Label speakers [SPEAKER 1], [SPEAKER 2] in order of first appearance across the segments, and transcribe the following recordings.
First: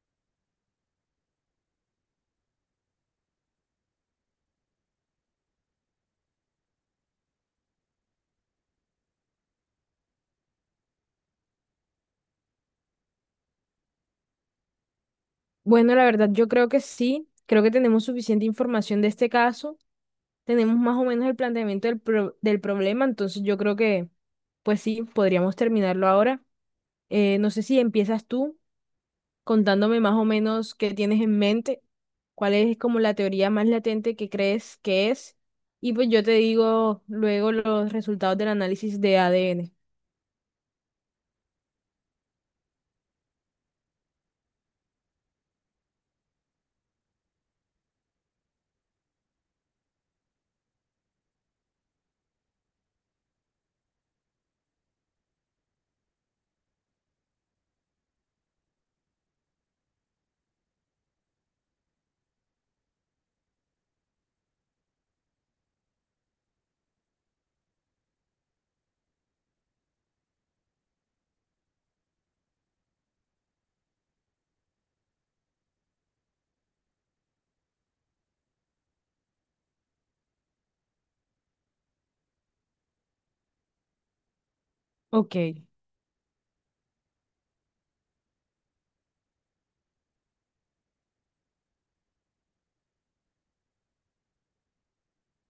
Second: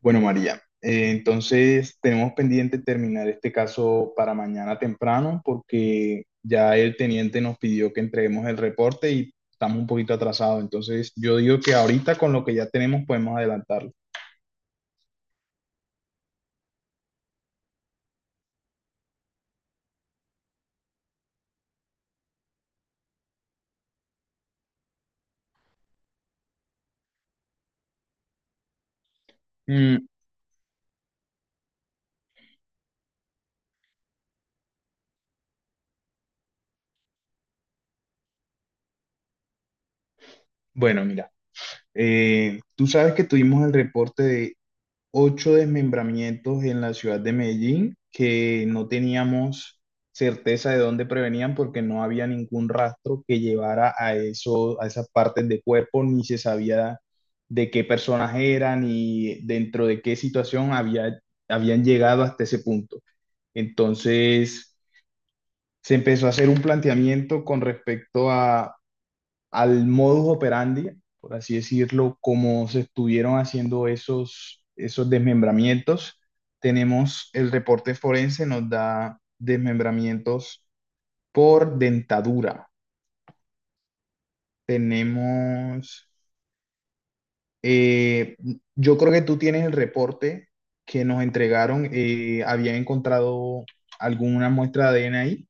[SPEAKER 1] Bueno, María, entonces tenemos pendiente terminar este caso para mañana temprano porque ya el teniente nos pidió que entreguemos el reporte y estamos un poquito atrasados. Entonces yo digo que ahorita con lo que ya tenemos podemos adelantarlo.
[SPEAKER 2] Bueno, la verdad, yo creo que sí. Creo que tenemos suficiente información de este caso. Tenemos más o menos el planteamiento del problema. Entonces, yo creo que, pues sí, podríamos terminarlo ahora. No sé si empiezas tú contándome
[SPEAKER 1] Mm,
[SPEAKER 2] más o menos qué tienes en mente, cuál es como la teoría más latente que crees que es. Y pues yo te digo luego los resultados del análisis de ADN.
[SPEAKER 1] bueno, mira, tú sabes que tuvimos el reporte 8 desmembramientos en la ciudad de Medellín que no teníamos certeza de dónde provenían porque no había ningún rastro que llevara a eso, a esas partes de cuerpo, ni se sabía de qué personas eran ni dentro de qué situación había, habían llegado hasta ese punto. Entonces, se empezó a hacer un planteamiento con respecto a al modus operandi, por así decirlo, como se estuvieron haciendo esos desmembramientos. Tenemos el reporte forense, nos da desmembramientos por dentadura.
[SPEAKER 2] Ok.
[SPEAKER 1] Tenemos, eh, yo creo que tú tienes el reporte que nos entregaron, habían encontrado alguna muestra de ADN ahí.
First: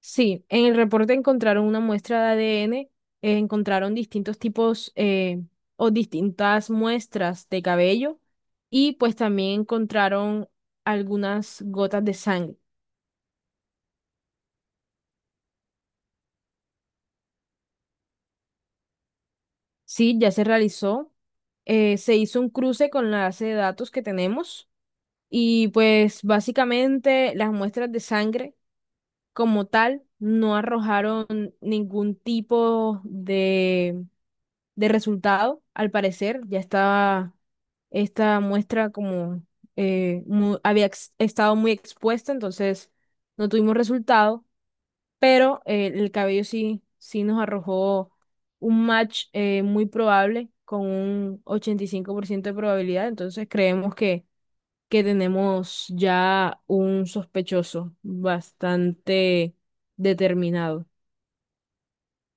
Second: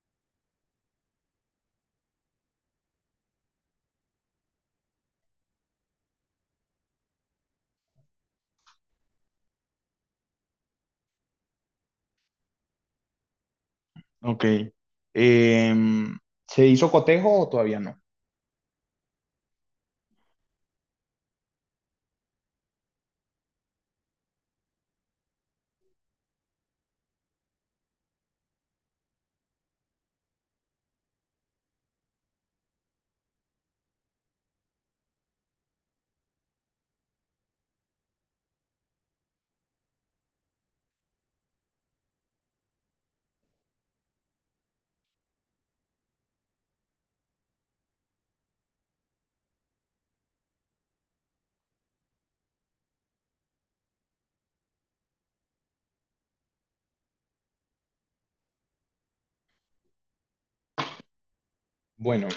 [SPEAKER 2] Sí, en el reporte encontraron una muestra de ADN, encontraron distintos tipos o distintas muestras de cabello y pues también encontraron algunas gotas de sangre.
[SPEAKER 1] Ok. Em, ¿Se hizo cotejo o todavía no?
[SPEAKER 2] Sí, ya se realizó, se hizo un cruce con la base de datos que tenemos y pues básicamente las muestras de sangre como tal no arrojaron ningún tipo de resultado, al parecer, ya estaba esta muestra como estado muy expuesta, entonces no tuvimos resultado, pero el cabello sí nos arrojó un match muy probable con un 85% de probabilidad, entonces creemos que tenemos ya un sospechoso bastante determinado.
[SPEAKER 1] Bueno,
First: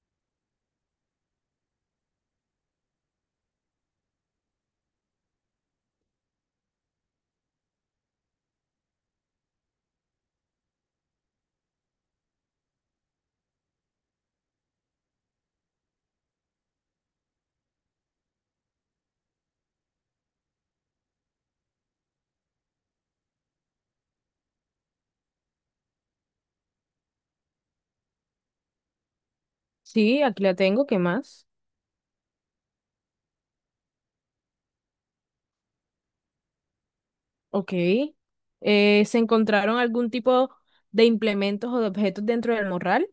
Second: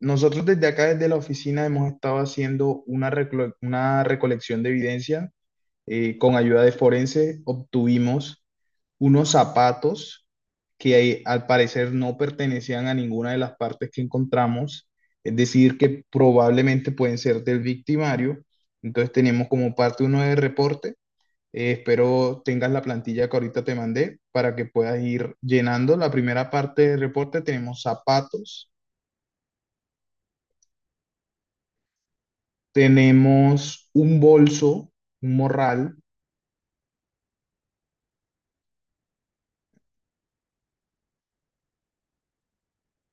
[SPEAKER 1] nosotros desde acá, desde la oficina, hemos estado haciendo una recolección de evidencia. Con ayuda de forense obtuvimos unos zapatos que al parecer no pertenecían a ninguna de las partes que encontramos, es decir, que probablemente pueden ser del victimario. Entonces tenemos como parte uno de reporte. Espero tengas la plantilla que ahorita te mandé para que puedas ir llenando. La primera parte del reporte tenemos zapatos.
[SPEAKER 2] Sí, aquí la tengo, ¿qué más?
[SPEAKER 1] Tenemos un bolso, un morral,
[SPEAKER 2] Ok. ¿Se encontraron algún tipo de implementos o de objetos dentro del morral?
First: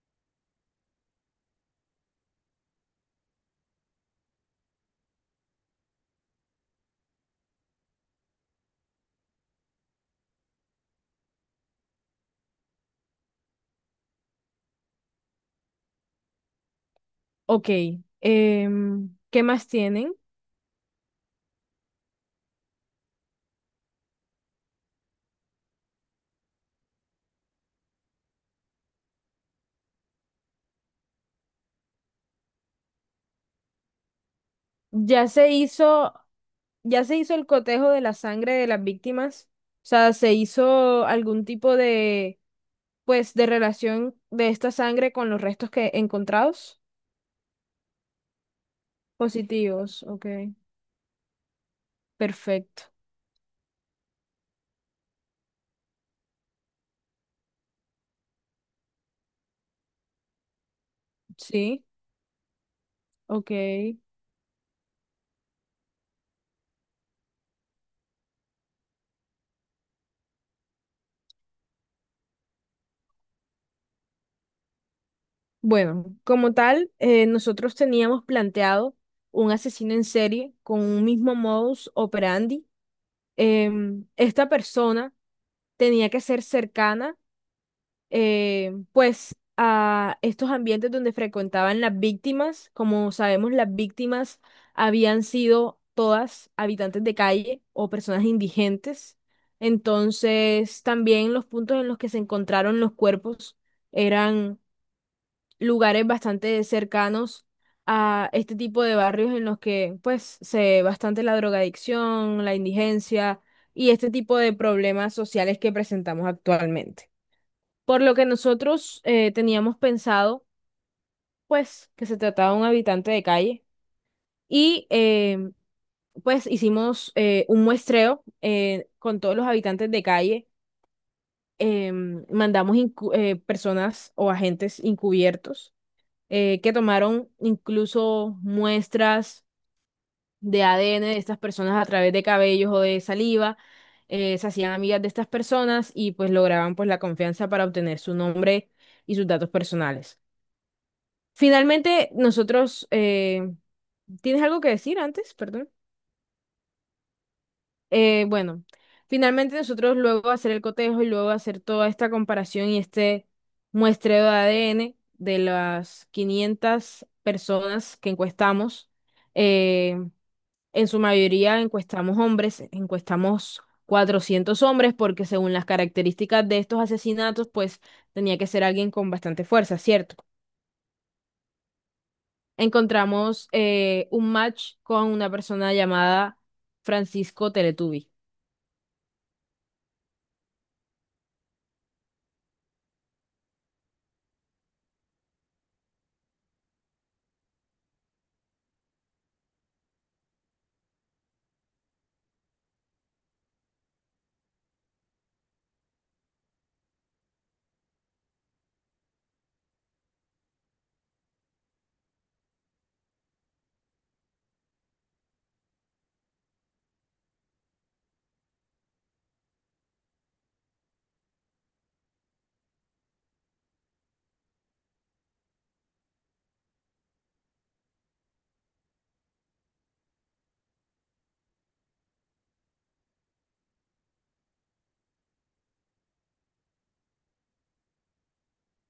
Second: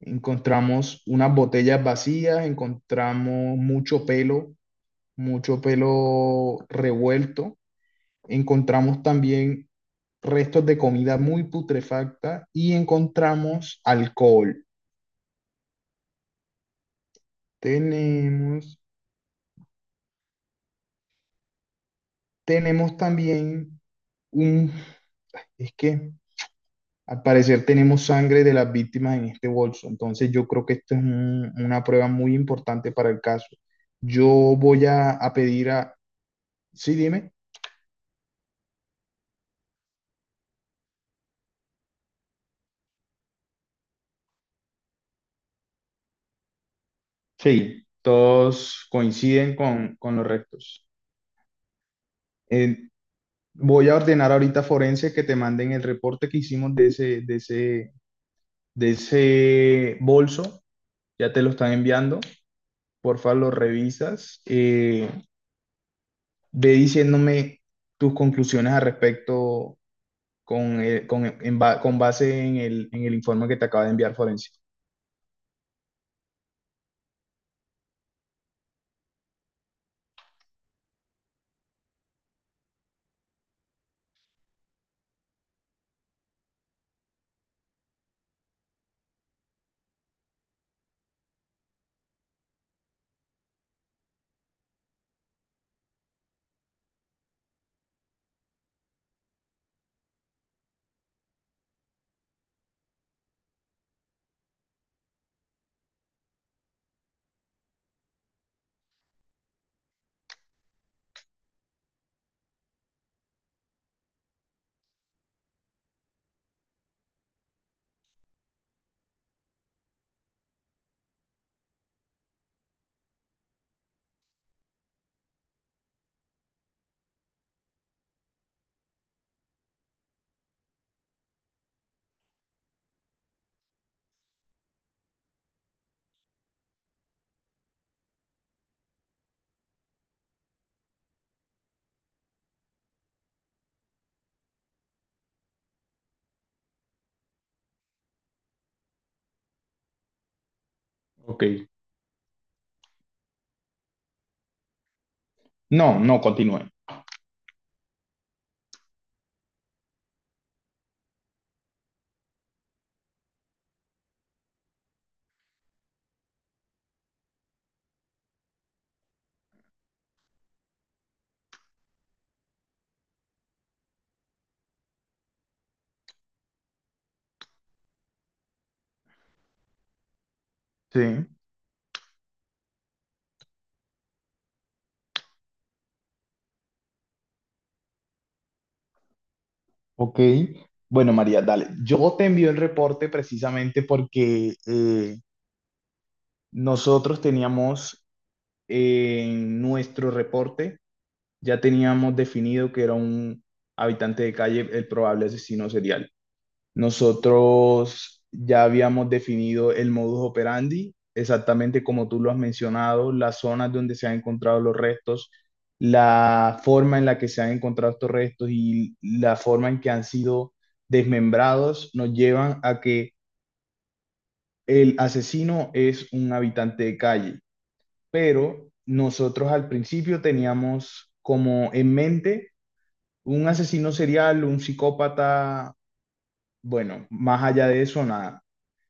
[SPEAKER 1] encontramos unas botellas vacías, encontramos mucho pelo revuelto, encontramos también restos de comida muy putrefacta y encontramos alcohol.
[SPEAKER 2] Ok.
[SPEAKER 1] Tenemos,
[SPEAKER 2] Em, ¿qué más tienen?
[SPEAKER 1] tenemos también un, es que Al parecer tenemos sangre de las víctimas en este bolso, entonces yo creo que esto es una prueba muy importante para el caso. Yo voy
[SPEAKER 2] Ya
[SPEAKER 1] a
[SPEAKER 2] se
[SPEAKER 1] pedir a...
[SPEAKER 2] hizo,
[SPEAKER 1] Sí,
[SPEAKER 2] ya se
[SPEAKER 1] dime.
[SPEAKER 2] hizo el cotejo de la sangre de las víctimas. O sea, se hizo algún tipo de, pues, de relación de esta sangre con los restos que encontrados.
[SPEAKER 1] Sí, todos coinciden
[SPEAKER 2] Positivos,
[SPEAKER 1] con
[SPEAKER 2] ok.
[SPEAKER 1] los restos. Eh,
[SPEAKER 2] Perfecto.
[SPEAKER 1] Voy a ordenar ahorita a Forense que te manden el reporte que hicimos de ese bolso. Ya te lo están
[SPEAKER 2] Sí,
[SPEAKER 1] enviando. Porfa, lo
[SPEAKER 2] ok.
[SPEAKER 1] revisas. Ve diciéndome tus conclusiones al respecto con base en en el informe que te acaba de enviar Forense.
[SPEAKER 2] Bueno, como tal, nosotros teníamos planteado un asesino en serie con un mismo modus operandi. Esta persona tenía que ser cercana, pues, a estos ambientes donde frecuentaban las víctimas. Como sabemos, las víctimas habían sido todas habitantes de calle o personas indigentes. Entonces, también los puntos en los que se encontraron los cuerpos eran lugares bastante cercanos a este tipo de barrios en los que pues se ve bastante la drogadicción, la indigencia y este tipo de problemas sociales que presentamos actualmente. Por lo que nosotros teníamos pensado pues que se trataba de un habitante de calle y pues hicimos un muestreo con todos los habitantes de calle. Mandamos personas o agentes encubiertos que tomaron incluso muestras de ADN de estas personas a través de cabellos o de saliva. Se hacían amigas de estas personas y pues lograban pues la confianza para obtener su nombre y sus datos personales.
[SPEAKER 1] Ok.
[SPEAKER 2] Finalmente, ¿tienes algo que decir antes? Perdón.
[SPEAKER 1] No, no, continúe.
[SPEAKER 2] Eh, bueno, Finalmente nosotros luego de hacer el cotejo y luego de hacer toda esta comparación y este muestreo de ADN de las 500 personas que encuestamos, eh, en su mayoría encuestamos hombres, encuestamos 400 hombres porque según las características de estos asesinatos, pues tenía que ser alguien con bastante fuerza, ¿cierto?
[SPEAKER 1] Sí,
[SPEAKER 2] Encontramos un match con una persona llamada Francisco Teletubi.
[SPEAKER 1] ok. Bueno, María, dale. Yo te envío el reporte precisamente porque nosotros teníamos en nuestro reporte, ya teníamos definido que era un habitante de calle el probable asesino serial. Nosotros ya habíamos definido el modus operandi, exactamente como tú lo has mencionado, las zonas donde se han encontrado los restos, la forma en la que se han encontrado estos restos y la forma en que han sido desmembrados nos llevan a que el asesino es un habitante de calle. Pero nosotros al principio teníamos como en mente un asesino serial, un psicópata, bueno, más allá de eso, nada.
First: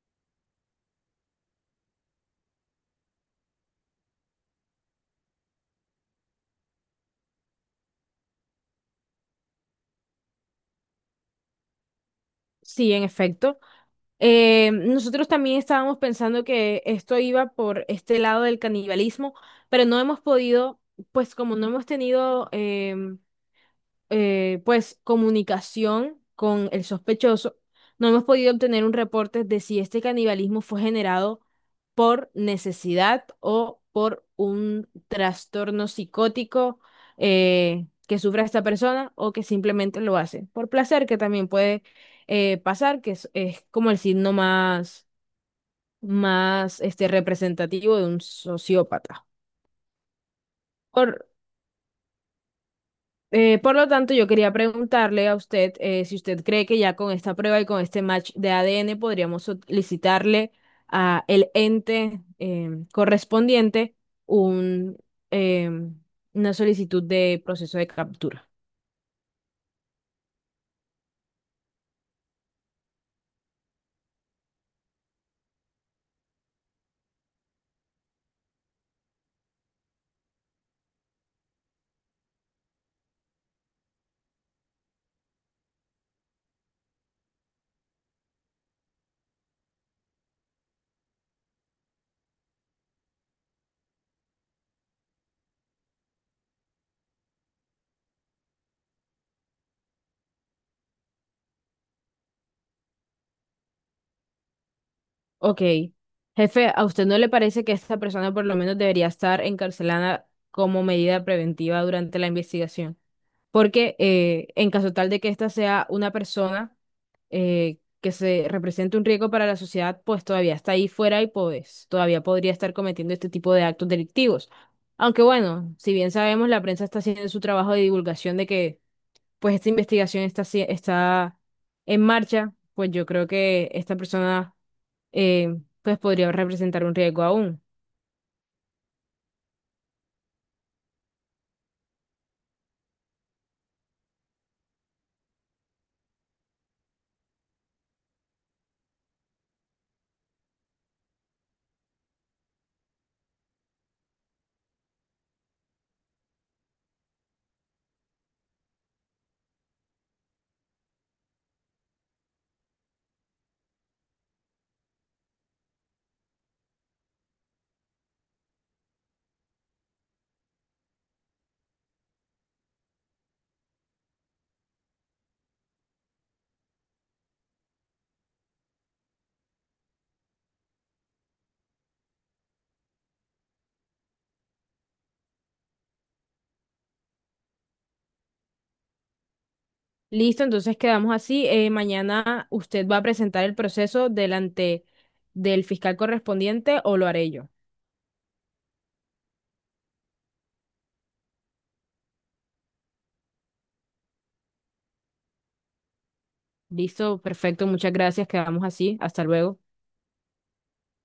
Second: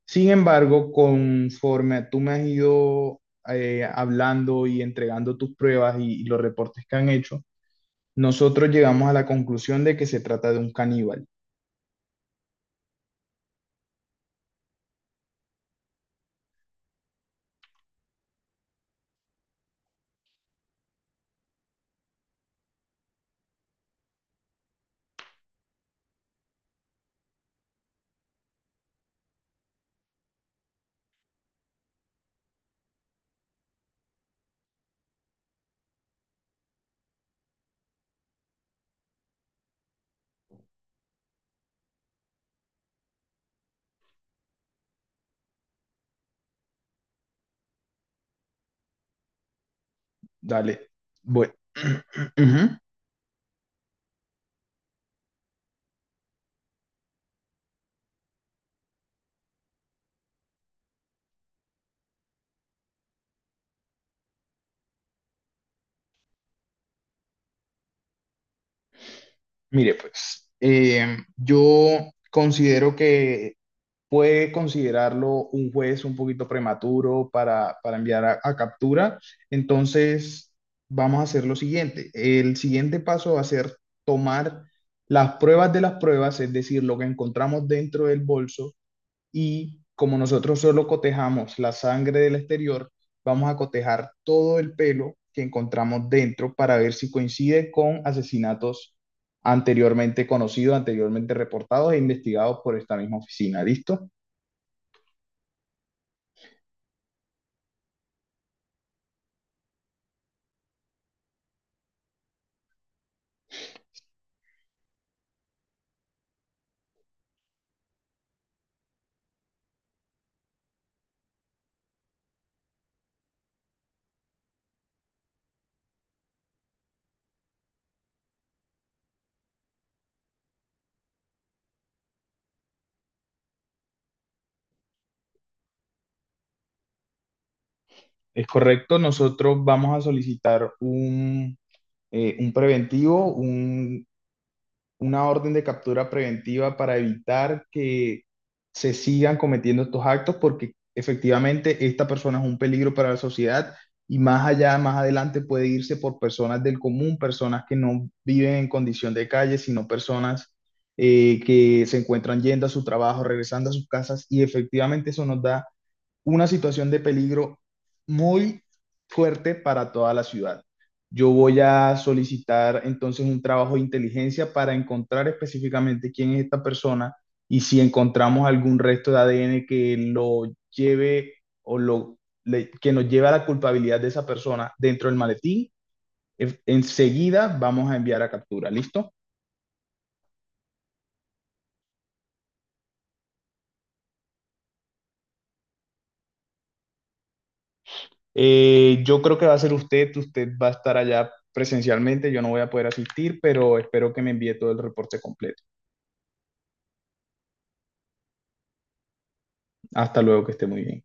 [SPEAKER 1] Sin embargo, conforme tú me has ido hablando y entregando tus pruebas y los reportes que han hecho, nosotros llegamos a la conclusión de que se trata de un caníbal.
[SPEAKER 2] Sí, en efecto. Nosotros también estábamos pensando que esto iba por este lado del canibalismo, pero no hemos podido, pues como no hemos tenido pues comunicación con el sospechoso, no hemos podido obtener un reporte de si este canibalismo fue generado por necesidad o por un trastorno psicótico que sufra esta persona o que simplemente lo hace por placer, que también puede pasar, es como el signo más, más este, representativo de un sociópata.
[SPEAKER 1] Dale.
[SPEAKER 2] Por
[SPEAKER 1] Bueno, ujú.
[SPEAKER 2] por lo tanto, yo quería preguntarle a usted si usted cree que ya con esta prueba y con este match de ADN podríamos solicitarle a el ente correspondiente un, em, una solicitud de proceso de captura.
[SPEAKER 1] Mire, pues yo considero que puede considerarlo un juez un poquito prematuro para enviar a captura. Entonces, vamos a hacer lo siguiente. El siguiente paso va a ser tomar las pruebas de las pruebas, es decir, lo que encontramos dentro del bolso y como nosotros solo cotejamos la sangre del exterior, vamos a cotejar todo el pelo que encontramos dentro para ver si coincide con asesinatos anteriormente conocidos, anteriormente reportados e investigados por esta misma oficina. ¿Listo?
[SPEAKER 2] Ok. Jefe, ¿a usted no le parece que esta persona por lo menos debería estar encarcelada como medida preventiva durante la investigación? Porque en caso tal de que ésta sea una persona que se represente un riesgo para la sociedad, pues todavía está ahí fuera y pues todavía podría estar cometiendo este tipo de actos delictivos. Aunque bueno, si bien sabemos, la prensa está haciendo su trabajo de divulgación de que pues esta investigación está en marcha, pues yo creo que esta persona pues podría representar un riesgo aún.
[SPEAKER 1] Es correcto, nosotros vamos a solicitar un preventivo, un una orden de captura preventiva para evitar que se sigan cometiendo estos actos porque efectivamente esta persona es un peligro para la sociedad y más allá, más adelante puede irse por personas del común, personas que no viven en condición de calle, sino personas que se encuentran yendo a su trabajo, regresando a sus casas y efectivamente eso nos da una situación de peligro muy fuerte para toda la ciudad. Yo voy a solicitar entonces un trabajo de inteligencia para encontrar específicamente quién es esta persona y si encontramos algún resto de ADN que lo lleve o lo, que nos lleve a la culpabilidad de esa persona dentro del maletín, enseguida vamos a enviar a captura, ¿listo?
[SPEAKER 2] Listo, entonces quedamos así. Mañana usted va a presentar el proceso delante del fiscal correspondiente o lo haré yo.
[SPEAKER 1] Yo creo que va a ser usted, usted va a estar allá presencialmente, yo no voy a poder asistir, pero espero que me envíe todo el reporte completo.
[SPEAKER 2] Listo, perfecto, muchas gracias, quedamos así. Hasta luego.
[SPEAKER 1] Hasta luego, que esté muy bien.